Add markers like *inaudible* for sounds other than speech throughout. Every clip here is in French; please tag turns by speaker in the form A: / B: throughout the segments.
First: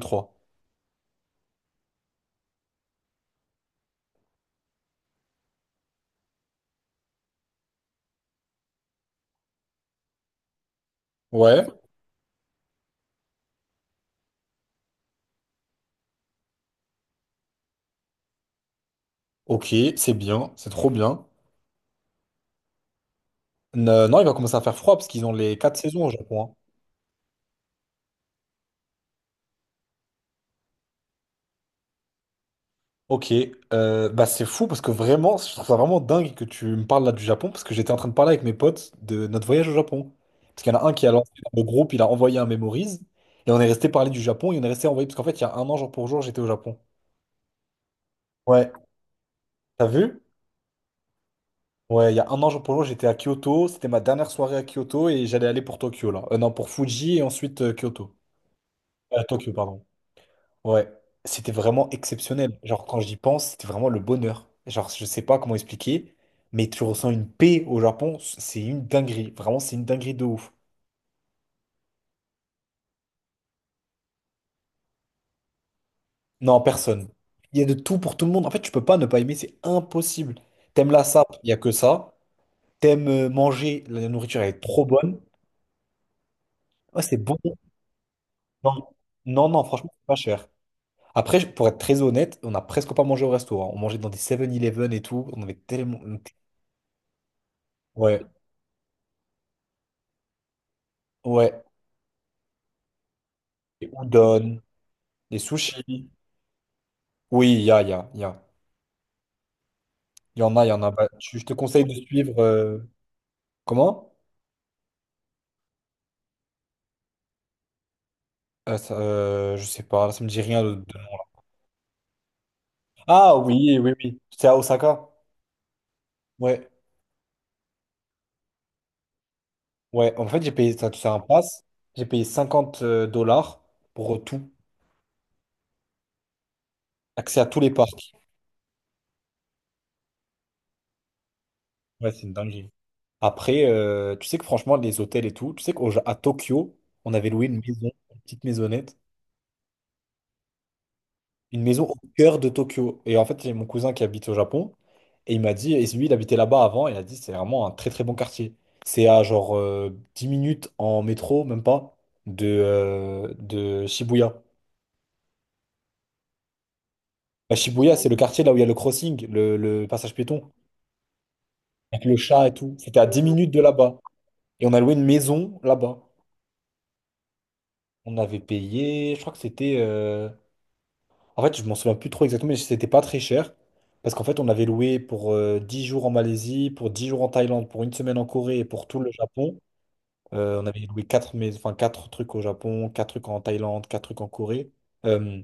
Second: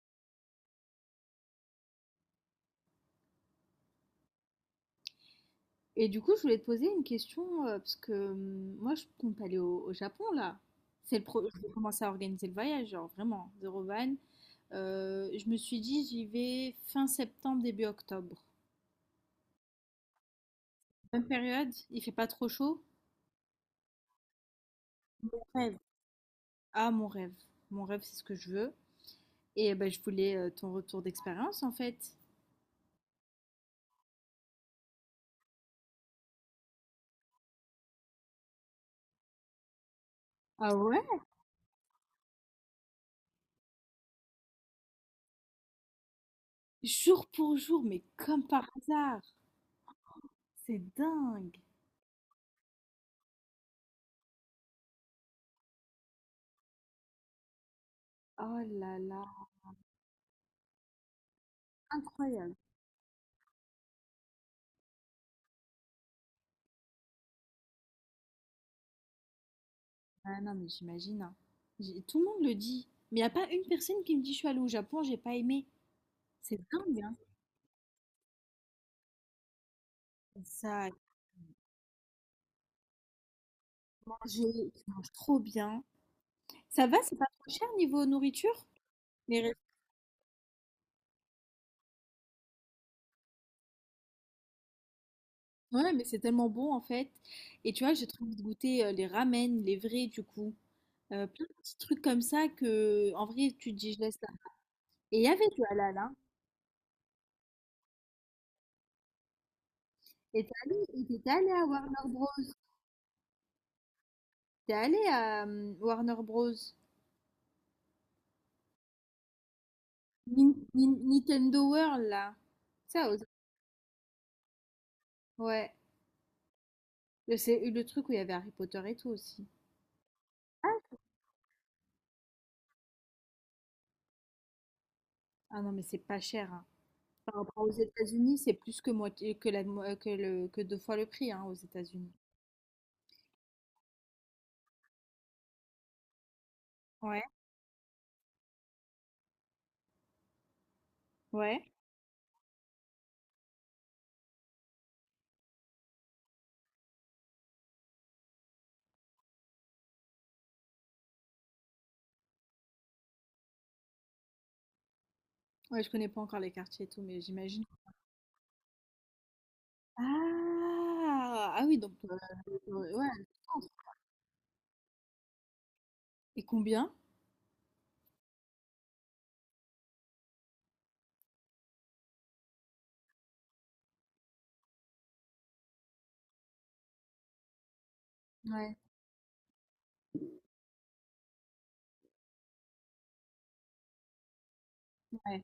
A: 3.
B: Et du coup, je voulais te poser une question, parce que moi, je compte aller au Japon, là. Je
A: Ouais,
B: vais commencer à organiser le voyage, genre vraiment, zéro van. Je me suis dit, j'y vais fin septembre, début octobre.
A: ok, c'est bien, c'est trop bien.
B: Bonne période, il fait pas trop chaud.
A: Non, il va commencer à faire froid parce qu'ils ont les 4
B: Rêve.
A: saisons au Japon, hein.
B: Ah, mon rêve. Mon rêve, c'est ce que je veux. Et eh ben, je voulais ton retour d'expérience, en fait.
A: Ok, bah c'est fou parce que vraiment, je trouve ça vraiment dingue que tu me parles là du Japon parce que j'étais en train de parler avec mes potes de notre voyage au Japon. Parce qu'il
B: Ah
A: y en a un
B: ouais?
A: qui a lancé dans le groupe, il a envoyé un Memories et on est resté parler du Japon et on est resté envoyé parce qu'en fait, il y a un an jour pour jour, j'étais au Japon.
B: Jour pour jour, mais comme par
A: Ouais,
B: hasard.
A: t'as vu?
B: C'est dingue.
A: Ouais, il y a un an jour pour jour, j'étais à Kyoto, c'était ma dernière soirée à Kyoto et j'allais aller pour Tokyo là. Non, pour Fuji et ensuite Kyoto.
B: Oh là là,
A: Tokyo, pardon. Ouais, c'était vraiment
B: incroyable.
A: exceptionnel. Genre, quand j'y pense, c'était vraiment le bonheur. Genre, je sais pas comment expliquer, mais tu ressens une paix au Japon, c'est une dinguerie. Vraiment, c'est une dinguerie de
B: Ah
A: ouf.
B: non, mais j'imagine, hein. Tout le monde le dit. Mais il n'y a pas une personne qui me dit je suis allée au Japon, j'ai pas aimé. C'est
A: Non,
B: dingue,
A: personne.
B: hein.
A: Il y a de tout pour tout le monde. En fait, tu peux pas ne pas aimer, c'est impossible.
B: Ça,
A: T'aimes la sape, il y a que ça. T'aimes manger, la nourriture elle est
B: manger, tu
A: trop
B: manges
A: bonne.
B: trop bien. Ça va,
A: Ouais, c'est
B: c'est pas
A: bon.
B: trop cher niveau nourriture?
A: Non,
B: Les
A: non,
B: restos-
A: non, franchement, c'est pas cher. Après, pour être très honnête, on n'a presque pas mangé au resto, hein. On mangeait dans des Seven eleven et tout. On avait
B: Ouais,
A: tellement.
B: mais c'est tellement bon en fait. Et tu vois, j'ai trop
A: Ouais,
B: envie de goûter les ramen, les vrais du coup. Plein de
A: ouais.
B: petits trucs comme ça que, en vrai, tu te
A: Et
B: dis je laisse là.
A: udon.
B: Et il y
A: Les
B: avait du halal,
A: sushis.
B: hein.
A: Oui, il y a, il y a, il y a. Il y
B: Et t'es
A: en a, il y en
B: allé,
A: a.
B: et
A: Bah,
B: t'es
A: je
B: allé
A: te
B: à
A: conseille de
B: Warner Bros.
A: suivre. Comment?
B: T'es allé à Warner Bros.
A: Ça, je sais pas, ça me dit rien de. de-
B: Nintendo World là. Ça,
A: Ah oui, oui, oui. C'est à Osaka.
B: ouais,
A: Ouais,
B: le c'est le truc où il y avait Harry Potter et tout aussi.
A: ouais. En fait, j'ai payé ça,
B: Ah,
A: c'est un pass. J'ai payé 50 dollars pour tout.
B: ah non, mais c'est pas cher, hein. Par
A: Accès à tous
B: rapport aux
A: les parcs.
B: États-Unis, c'est plus que moitié, que 2 fois le prix, hein, aux États-Unis.
A: Ouais, c'est une dinguerie. Après, tu sais que franchement, les hôtels et tout, tu sais qu'à Tokyo, on
B: Ouais,
A: avait loué une maison, une petite maisonnette,
B: ouais.
A: une maison au cœur de Tokyo. Et en fait, j'ai mon cousin qui habite au Japon. Et il m'a dit, et lui, il habitait là-bas avant. Et il a dit, c'est vraiment un très très bon quartier. C'est à genre 10 minutes en métro, même pas, de Shibuya.
B: Ouais, je connais pas encore les quartiers et tout, mais
A: Bah,
B: j'imagine.
A: Shibuya, c'est le quartier là où il y a le crossing, le passage piéton,
B: Ah, ah oui, donc,
A: avec le chat et tout. C'était
B: ouais,
A: à 10
B: le
A: minutes de
B: centre.
A: là-bas. Et on a loué une maison là-bas.
B: Et combien?
A: On avait payé, je crois que c'était. En fait, je m'en souviens plus trop exactement, mais c'était pas très cher. Parce qu'en fait, on avait loué pour 10 jours en Malaisie, pour 10 jours en Thaïlande, pour une semaine en Corée et
B: Ouais,
A: pour tout le Japon. On avait loué 4 mais, enfin, quatre trucs au Japon, 4 trucs en Thaïlande, 4 trucs en Corée, euh,
B: ouais.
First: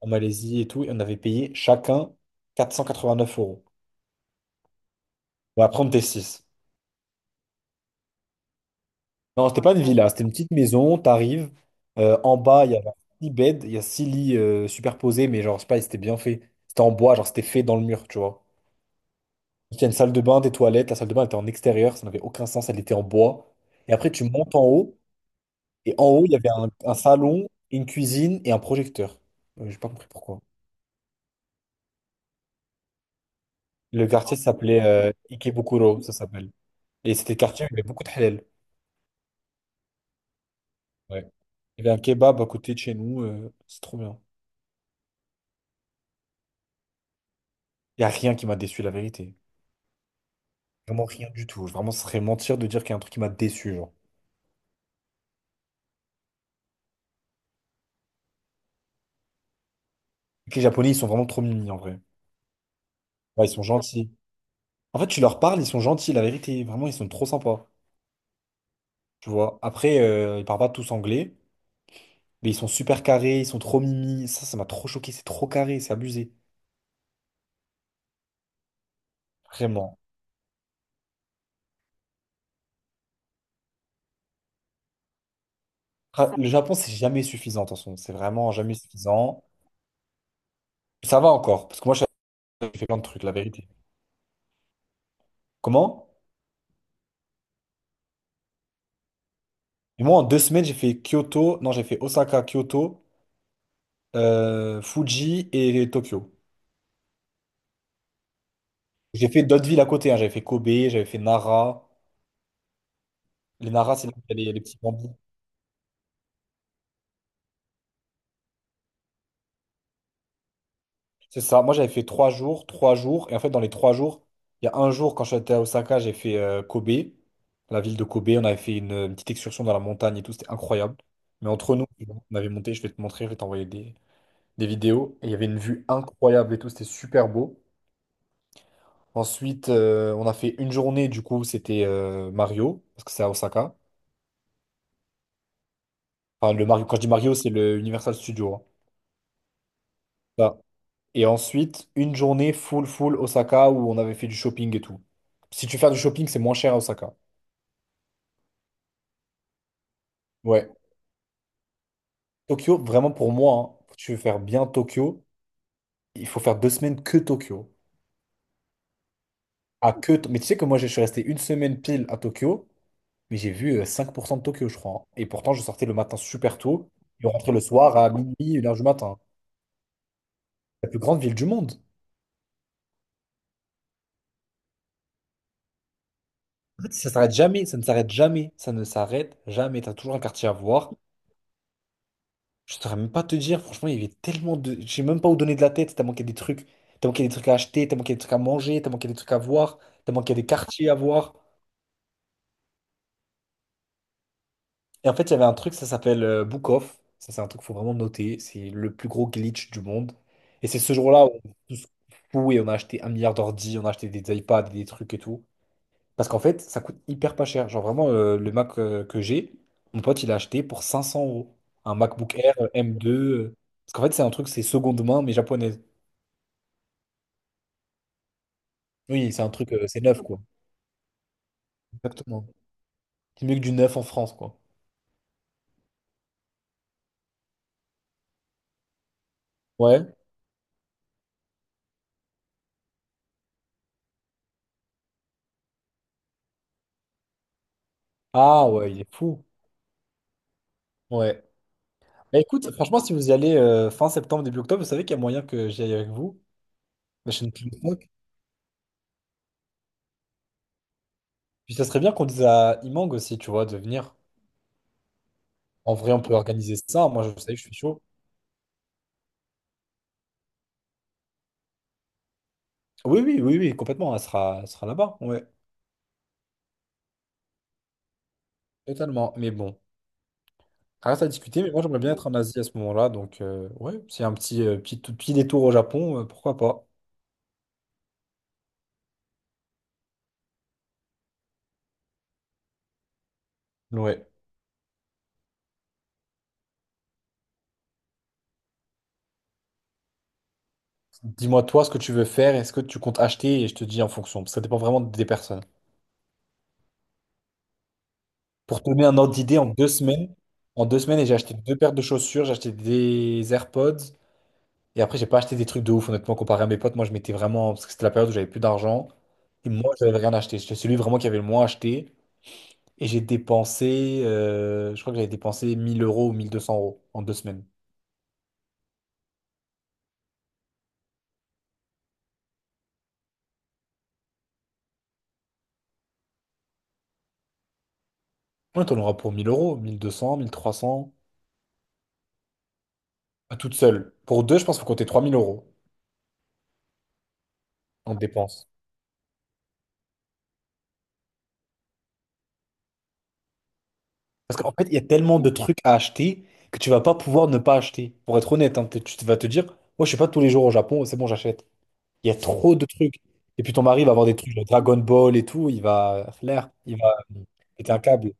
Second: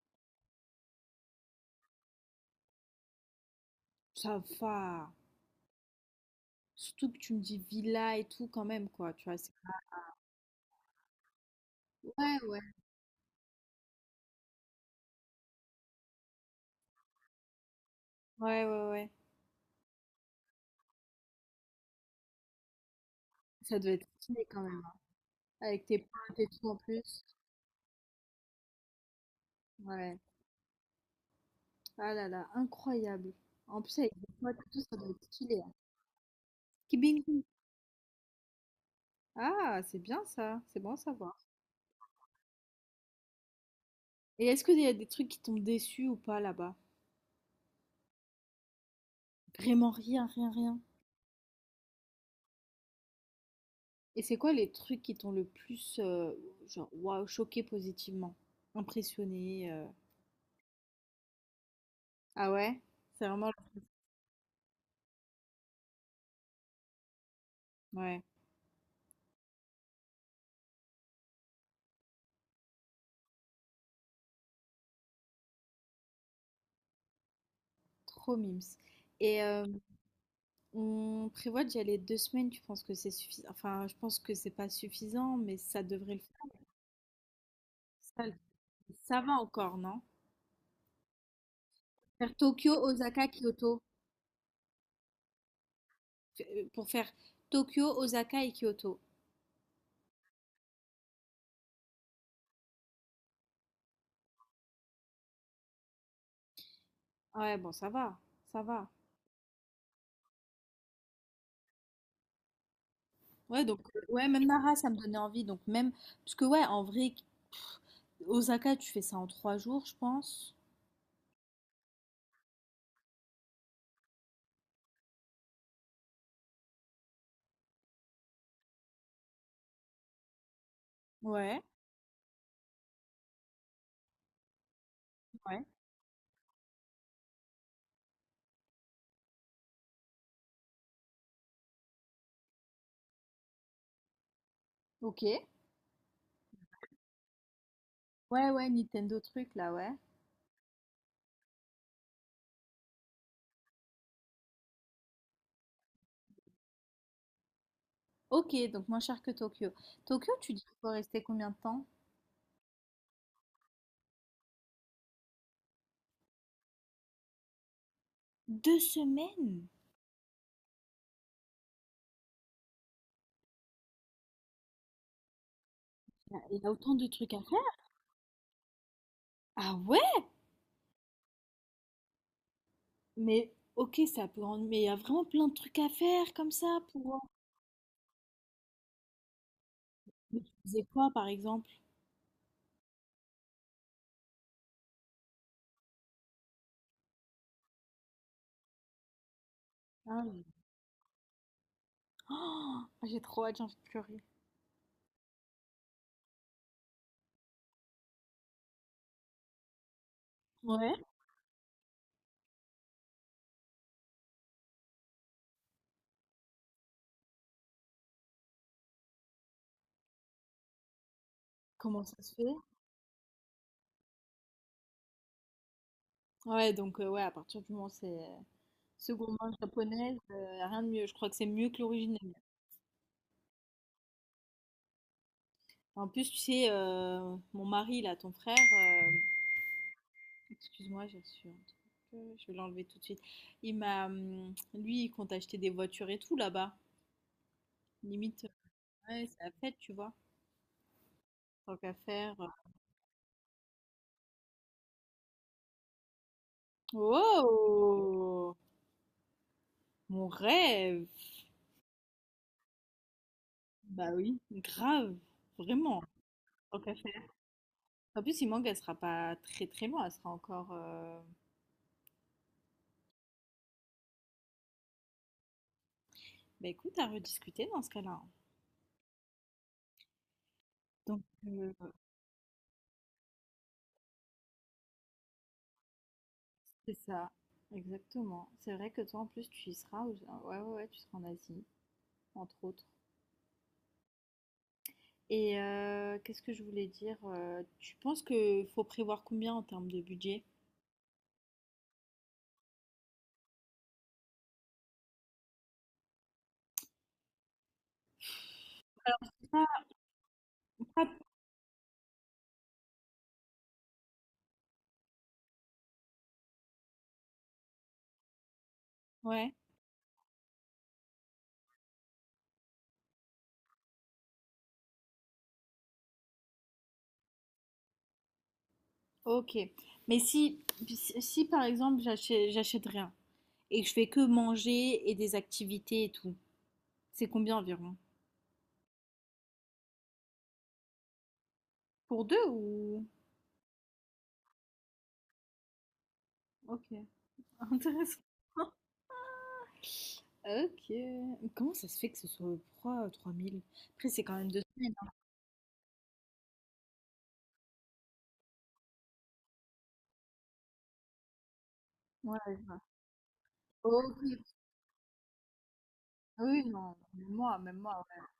A: en Malaisie et tout. Et on avait payé chacun 489 euros.
B: Ça va.
A: Bon, après, on était 6.
B: Surtout que tu me dis villa et tout quand même, quoi, tu vois,
A: Non, c'était pas une villa, c'était une petite maison. T'arrives, en
B: ouais, ouais.
A: bas, il y avait 6 beds, il y a 6 lits superposés, mais genre, je sais pas, c'était bien fait. C'était en bois, genre, c'était fait dans le mur, tu vois.
B: Ouais, ouais, ouais.
A: Il y a une salle de bain, des toilettes. La salle de bain était en extérieur, ça n'avait aucun sens, elle était en bois.
B: Ça doit
A: Et
B: être
A: après, tu
B: stylé
A: montes
B: quand
A: en
B: même, hein.
A: haut,
B: Avec
A: et
B: tes
A: en haut, il y
B: potes et
A: avait un,
B: tout en
A: un
B: plus.
A: salon, une cuisine et un projecteur. J'ai pas compris
B: Ouais.
A: pourquoi.
B: Ah là là, incroyable. En plus
A: Le
B: avec des
A: quartier
B: potes et tout,
A: s'appelait
B: ça doit être stylé, hein.
A: Ikebukuro, ça s'appelle. Et c'était le
B: Kibingu.
A: quartier où il y avait beaucoup de halal.
B: Ah, c'est bien ça, c'est bon à
A: Ouais.
B: savoir.
A: Il y avait un kebab à côté de chez nous, c'est trop bien.
B: Et est-ce qu'il y a des trucs qui t'ont déçu ou pas là-bas?
A: Il n'y a rien qui m'a déçu, la vérité.
B: Vraiment rien, rien, rien.
A: Vraiment rien du tout. Vraiment, ce serait mentir de dire qu'il y a un truc qui m'a déçu, genre.
B: Et c'est quoi les trucs qui t'ont le plus, genre, waouh, choqué positivement? Impressionné?
A: Les Japonais, ils sont vraiment trop mignons, en vrai.
B: Ah ouais? C'est
A: Ouais,
B: vraiment
A: ils
B: le
A: sont
B: truc.
A: gentils. En fait, tu leur parles, ils sont gentils, la vérité. Vraiment, ils sont trop sympas.
B: Ouais,
A: Tu vois. Après, ils parlent pas tous anglais, mais ils sont super carrés, ils sont trop mimi. Ça m'a trop choqué, c'est trop carré, c'est abusé.
B: trop mimes. Et euh,
A: Vraiment.
B: on prévoit d'y aller 2 semaines, tu penses que c'est suffisant? Enfin, je pense que c'est pas suffisant, mais ça devrait le
A: Ah, le
B: faire.
A: Japon, c'est jamais suffisant, attention. C'est
B: Ça,
A: vraiment jamais
B: ça va
A: suffisant.
B: encore, non?
A: Ça va encore, parce que moi,
B: Faire Tokyo,
A: j'ai fait plein de trucs,
B: Osaka,
A: la vérité.
B: Kyoto.
A: Comment?
B: Pour faire Tokyo, Osaka et Kyoto.
A: Et moi, en deux semaines, j'ai fait Kyoto, non, j'ai fait Osaka, Kyoto, Fuji et Tokyo.
B: Ouais, bon, ça va, ça va.
A: J'ai fait d'autres villes à côté, hein. J'avais fait Kobe, j'avais fait Nara.
B: Ouais,
A: Les
B: donc,
A: Nara, c'est là où
B: ouais,
A: il y a
B: même
A: les
B: Nara,
A: petits
B: ça me
A: bambous.
B: donnait envie. Donc, même, parce que, ouais, en vrai, Osaka, tu fais ça en 3 jours, je pense.
A: C'est ça. Moi, j'avais fait trois jours, trois jours. Et en fait, dans les trois jours, il y a un jour, quand j'étais à Osaka, j'ai fait Kobe, la ville de Kobe. On avait fait une petite excursion dans la montagne et tout. C'était incroyable. Mais
B: Ouais,
A: entre nous, on avait monté. Je vais te montrer, je vais t'envoyer des vidéos. Et il y avait une
B: ouais.
A: vue incroyable et tout. C'était super beau. Ensuite, on a fait une journée. Du coup, c'était Mario, parce que c'est à Osaka.
B: Ok.
A: Enfin, le Mario, quand je dis Mario, c'est le Universal
B: Ouais,
A: Studio,
B: ouais, Nintendo truc, là, ouais.
A: hein. Et ensuite, une journée full, full Osaka où on avait fait du shopping et tout. Si tu fais du shopping, c'est moins cher à Osaka.
B: Ok, donc moins cher que Tokyo. Tokyo, tu dis
A: Ouais.
B: qu'il faut rester combien de temps?
A: Tokyo, vraiment pour moi, hein, si tu veux faire bien Tokyo, il faut faire deux semaines que Tokyo.
B: 2 semaines?
A: Mais tu sais que moi, je suis resté une semaine pile à Tokyo, mais j'ai vu 5% de Tokyo, je crois, hein. Et pourtant, je sortais le matin
B: Il y a
A: super tôt
B: autant de
A: et on
B: trucs à
A: rentrait le
B: faire?
A: soir à minuit, 1 heure du matin.
B: Ah ouais?
A: La plus grande ville du monde.
B: Mais ok, mais il y a vraiment plein de trucs à faire comme ça
A: En fait, ça
B: pour.
A: s'arrête jamais, ça ne s'arrête jamais, ça ne s'arrête jamais. T'as toujours un
B: Mais
A: quartier
B: tu
A: à
B: faisais
A: voir.
B: quoi, par exemple?
A: Je saurais même pas te dire, franchement, il y avait tellement de. Je sais même pas où donner de la tête, tellement qu'il y a des trucs. Tellement qu'il y a des trucs à acheter, tellement qu'il y a des trucs à manger, tellement qu'il y a des trucs à voir,
B: Ah
A: tellement qu'il y a
B: oui.
A: des quartiers à voir.
B: Oh, j'ai trop hâte, j'ai envie de pleurer.
A: Et en fait, il y avait un truc, ça s'appelle Book Off. Ça, c'est un truc qu'il faut vraiment noter. C'est le plus gros glitch du monde. Et c'est ce
B: Ouais.
A: jour-là où on est tous fous et on a acheté un milliard d'ordi, on a acheté des iPads, des trucs et tout. Parce qu'en fait, ça coûte hyper pas cher. Genre vraiment, le Mac que j'ai, mon pote, il a acheté pour 500 euros. Un
B: Comment ça se
A: MacBook Air
B: fait?
A: M2. Parce qu'en fait, c'est un truc, c'est seconde main, mais japonaise.
B: Ouais, donc ouais, à partir du moment où c'est
A: Oui,
B: seconde
A: c'est un
B: main
A: truc, c'est
B: japonaise,
A: neuf, quoi.
B: rien de mieux. Je crois que c'est mieux que l'original.
A: Exactement. C'est mieux que du neuf en France, quoi.
B: En plus, tu sais, mon mari, là, ton frère,
A: Ouais.
B: excuse-moi, j'ai reçu un truc, je vais l'enlever tout de suite. Il m'a, lui, il compte acheter des voitures et tout là-bas. Limite,
A: Ah ouais, il est
B: ouais, c'est
A: fou.
B: la fête, tu vois.
A: Ouais.
B: Tant qu'à faire,
A: Bah écoute, franchement, si vous y allez fin septembre, début octobre, vous savez qu'il y a moyen que j'y aille avec vous. La chaîne Plunk.
B: Oh, mon rêve!
A: Puis ça serait bien qu'on dise à Imang aussi, tu vois, de
B: Bah
A: venir.
B: oui, grave,
A: En
B: vraiment,
A: vrai, on peut organiser
B: tant qu'à
A: ça.
B: faire.
A: Moi, je sais que je suis chaud.
B: En plus, Imang, elle sera pas très très loin, elle sera encore,
A: Oui, oui, oui, oui, complètement. Elle sera là-bas. Ouais,
B: bah écoute, à rediscuter dans ce cas-là, hein.
A: totalement. Mais bon, ça
B: Donc,
A: reste à discuter. Mais
B: euh,
A: moi, j'aimerais bien être en Asie à ce moment-là. Donc, ouais, c'est un tout petit détour au Japon, pourquoi pas.
B: c'est ça, exactement. C'est vrai que toi, en plus, tu y seras, ouais, ouais, ouais, tu seras en Asie, entre autres.
A: Ouais.
B: Qu'est-ce que je voulais dire? Tu penses que faut prévoir combien en termes de budget?
A: Dis-moi toi ce que tu veux faire, est-ce que tu comptes acheter et je te dis en fonction, parce que ça dépend vraiment des personnes. Pour te donner un ordre d'idée, en
B: Ah,
A: deux semaines, en deux
B: ah,
A: semaines, et j'ai acheté deux paires de chaussures, j'ai acheté des AirPods, et après j'ai pas acheté des trucs de ouf, honnêtement, comparé à mes potes, moi je m'étais vraiment, parce que c'était la période où j'avais plus d'argent,
B: ouais,
A: et moi j'avais rien acheté, j'étais celui vraiment qui avait le moins acheté, et j'ai dépensé, je crois que j'avais dépensé 1 000 euros ou 1 200 euros en deux semaines.
B: ok. Mais si, si, si, par exemple, j'achète rien et que je fais que manger et des activités et tout. C'est combien environ?
A: Ouais, t'en auras pour 1 000 euros, 1 200, 1 300,
B: Pour deux ou.
A: à toute seule. Pour deux, je pense qu'il faut compter 3 000 euros
B: Ok, *laughs*
A: en
B: intéressant.
A: dépenses.
B: Ok. Mais comment ça se fait que ce soit trois mille. Après, c'est quand même
A: Parce
B: deux
A: qu'en fait,
B: semaines.
A: il y a
B: hein.
A: tellement de trucs à acheter que tu vas pas pouvoir ne pas acheter. Pour être honnête, hein, tu vas te dire, moi, je suis pas tous les jours au Japon, c'est bon, j'achète. Il y a
B: Ouais, je
A: trop
B: vois.
A: de trucs. Et puis ton mari va
B: Ok.
A: avoir des trucs, genre Dragon Ball et tout, il va
B: Oui,
A: flair,
B: non,
A: il va
B: même moi, même
A: péter
B: moi,
A: un
B: ouais.
A: câble.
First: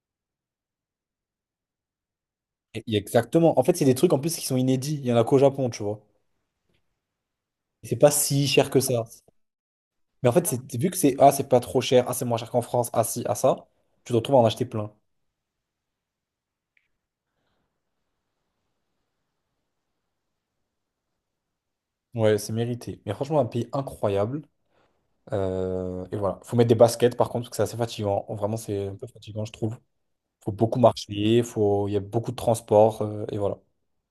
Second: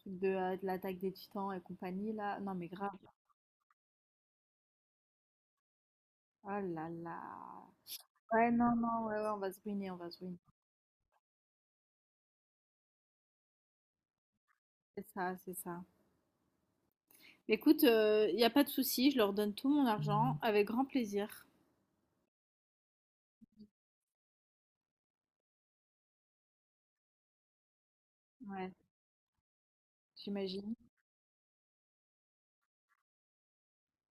B: Truc de l'attaque des titans et compagnie, là. Non, mais
A: Et-
B: grave.
A: et exactement. En fait, c'est des trucs en plus qui sont inédits. Il y en a qu'au Japon, tu vois.
B: Ah là là.
A: Et c'est pas si
B: Ouais,
A: cher
B: non,
A: que ça.
B: non, ouais, ouais, on va se ruiner, on va se
A: Mais en
B: ruiner.
A: fait, c'est vu que c'est, ah, c'est pas trop cher, ah, c'est moins cher qu'en France, ah, si, ah, ça, tu te retrouves à en acheter plein.
B: C'est ça, c'est ça. Écoute, il n'y a pas de souci, je leur donne tout mon argent avec grand plaisir.
A: Ouais, c'est mérité. Mais franchement, un pays incroyable. Et voilà. Faut mettre des baskets par contre, parce que c'est assez fatigant. Vraiment,
B: Ouais,
A: c'est un peu fatigant, je trouve. Faut
B: j'imagine.
A: beaucoup marcher, faut, il y a beaucoup de transport, et voilà.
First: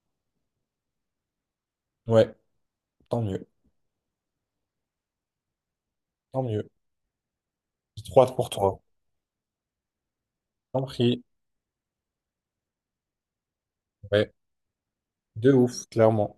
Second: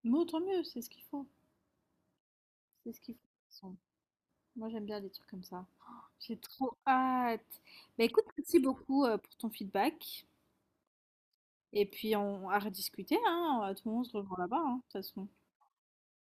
B: Mais autant mieux, c'est ce qu'il faut.
A: Ouais,
B: C'est ce qu'il
A: tant mieux.
B: faut. Moi, j'aime bien les trucs comme ça. Oh, j'ai
A: Tant mieux.
B: trop hâte.
A: J'ai
B: Bah
A: trop
B: écoute,
A: hâte pour
B: merci
A: toi.
B: beaucoup pour ton feedback.
A: Tant pris.
B: Et puis, on à rediscuter, hein. Tout le monde se
A: Ouais,
B: revoit là-bas, hein, de toute façon.
A: de ouf, clairement.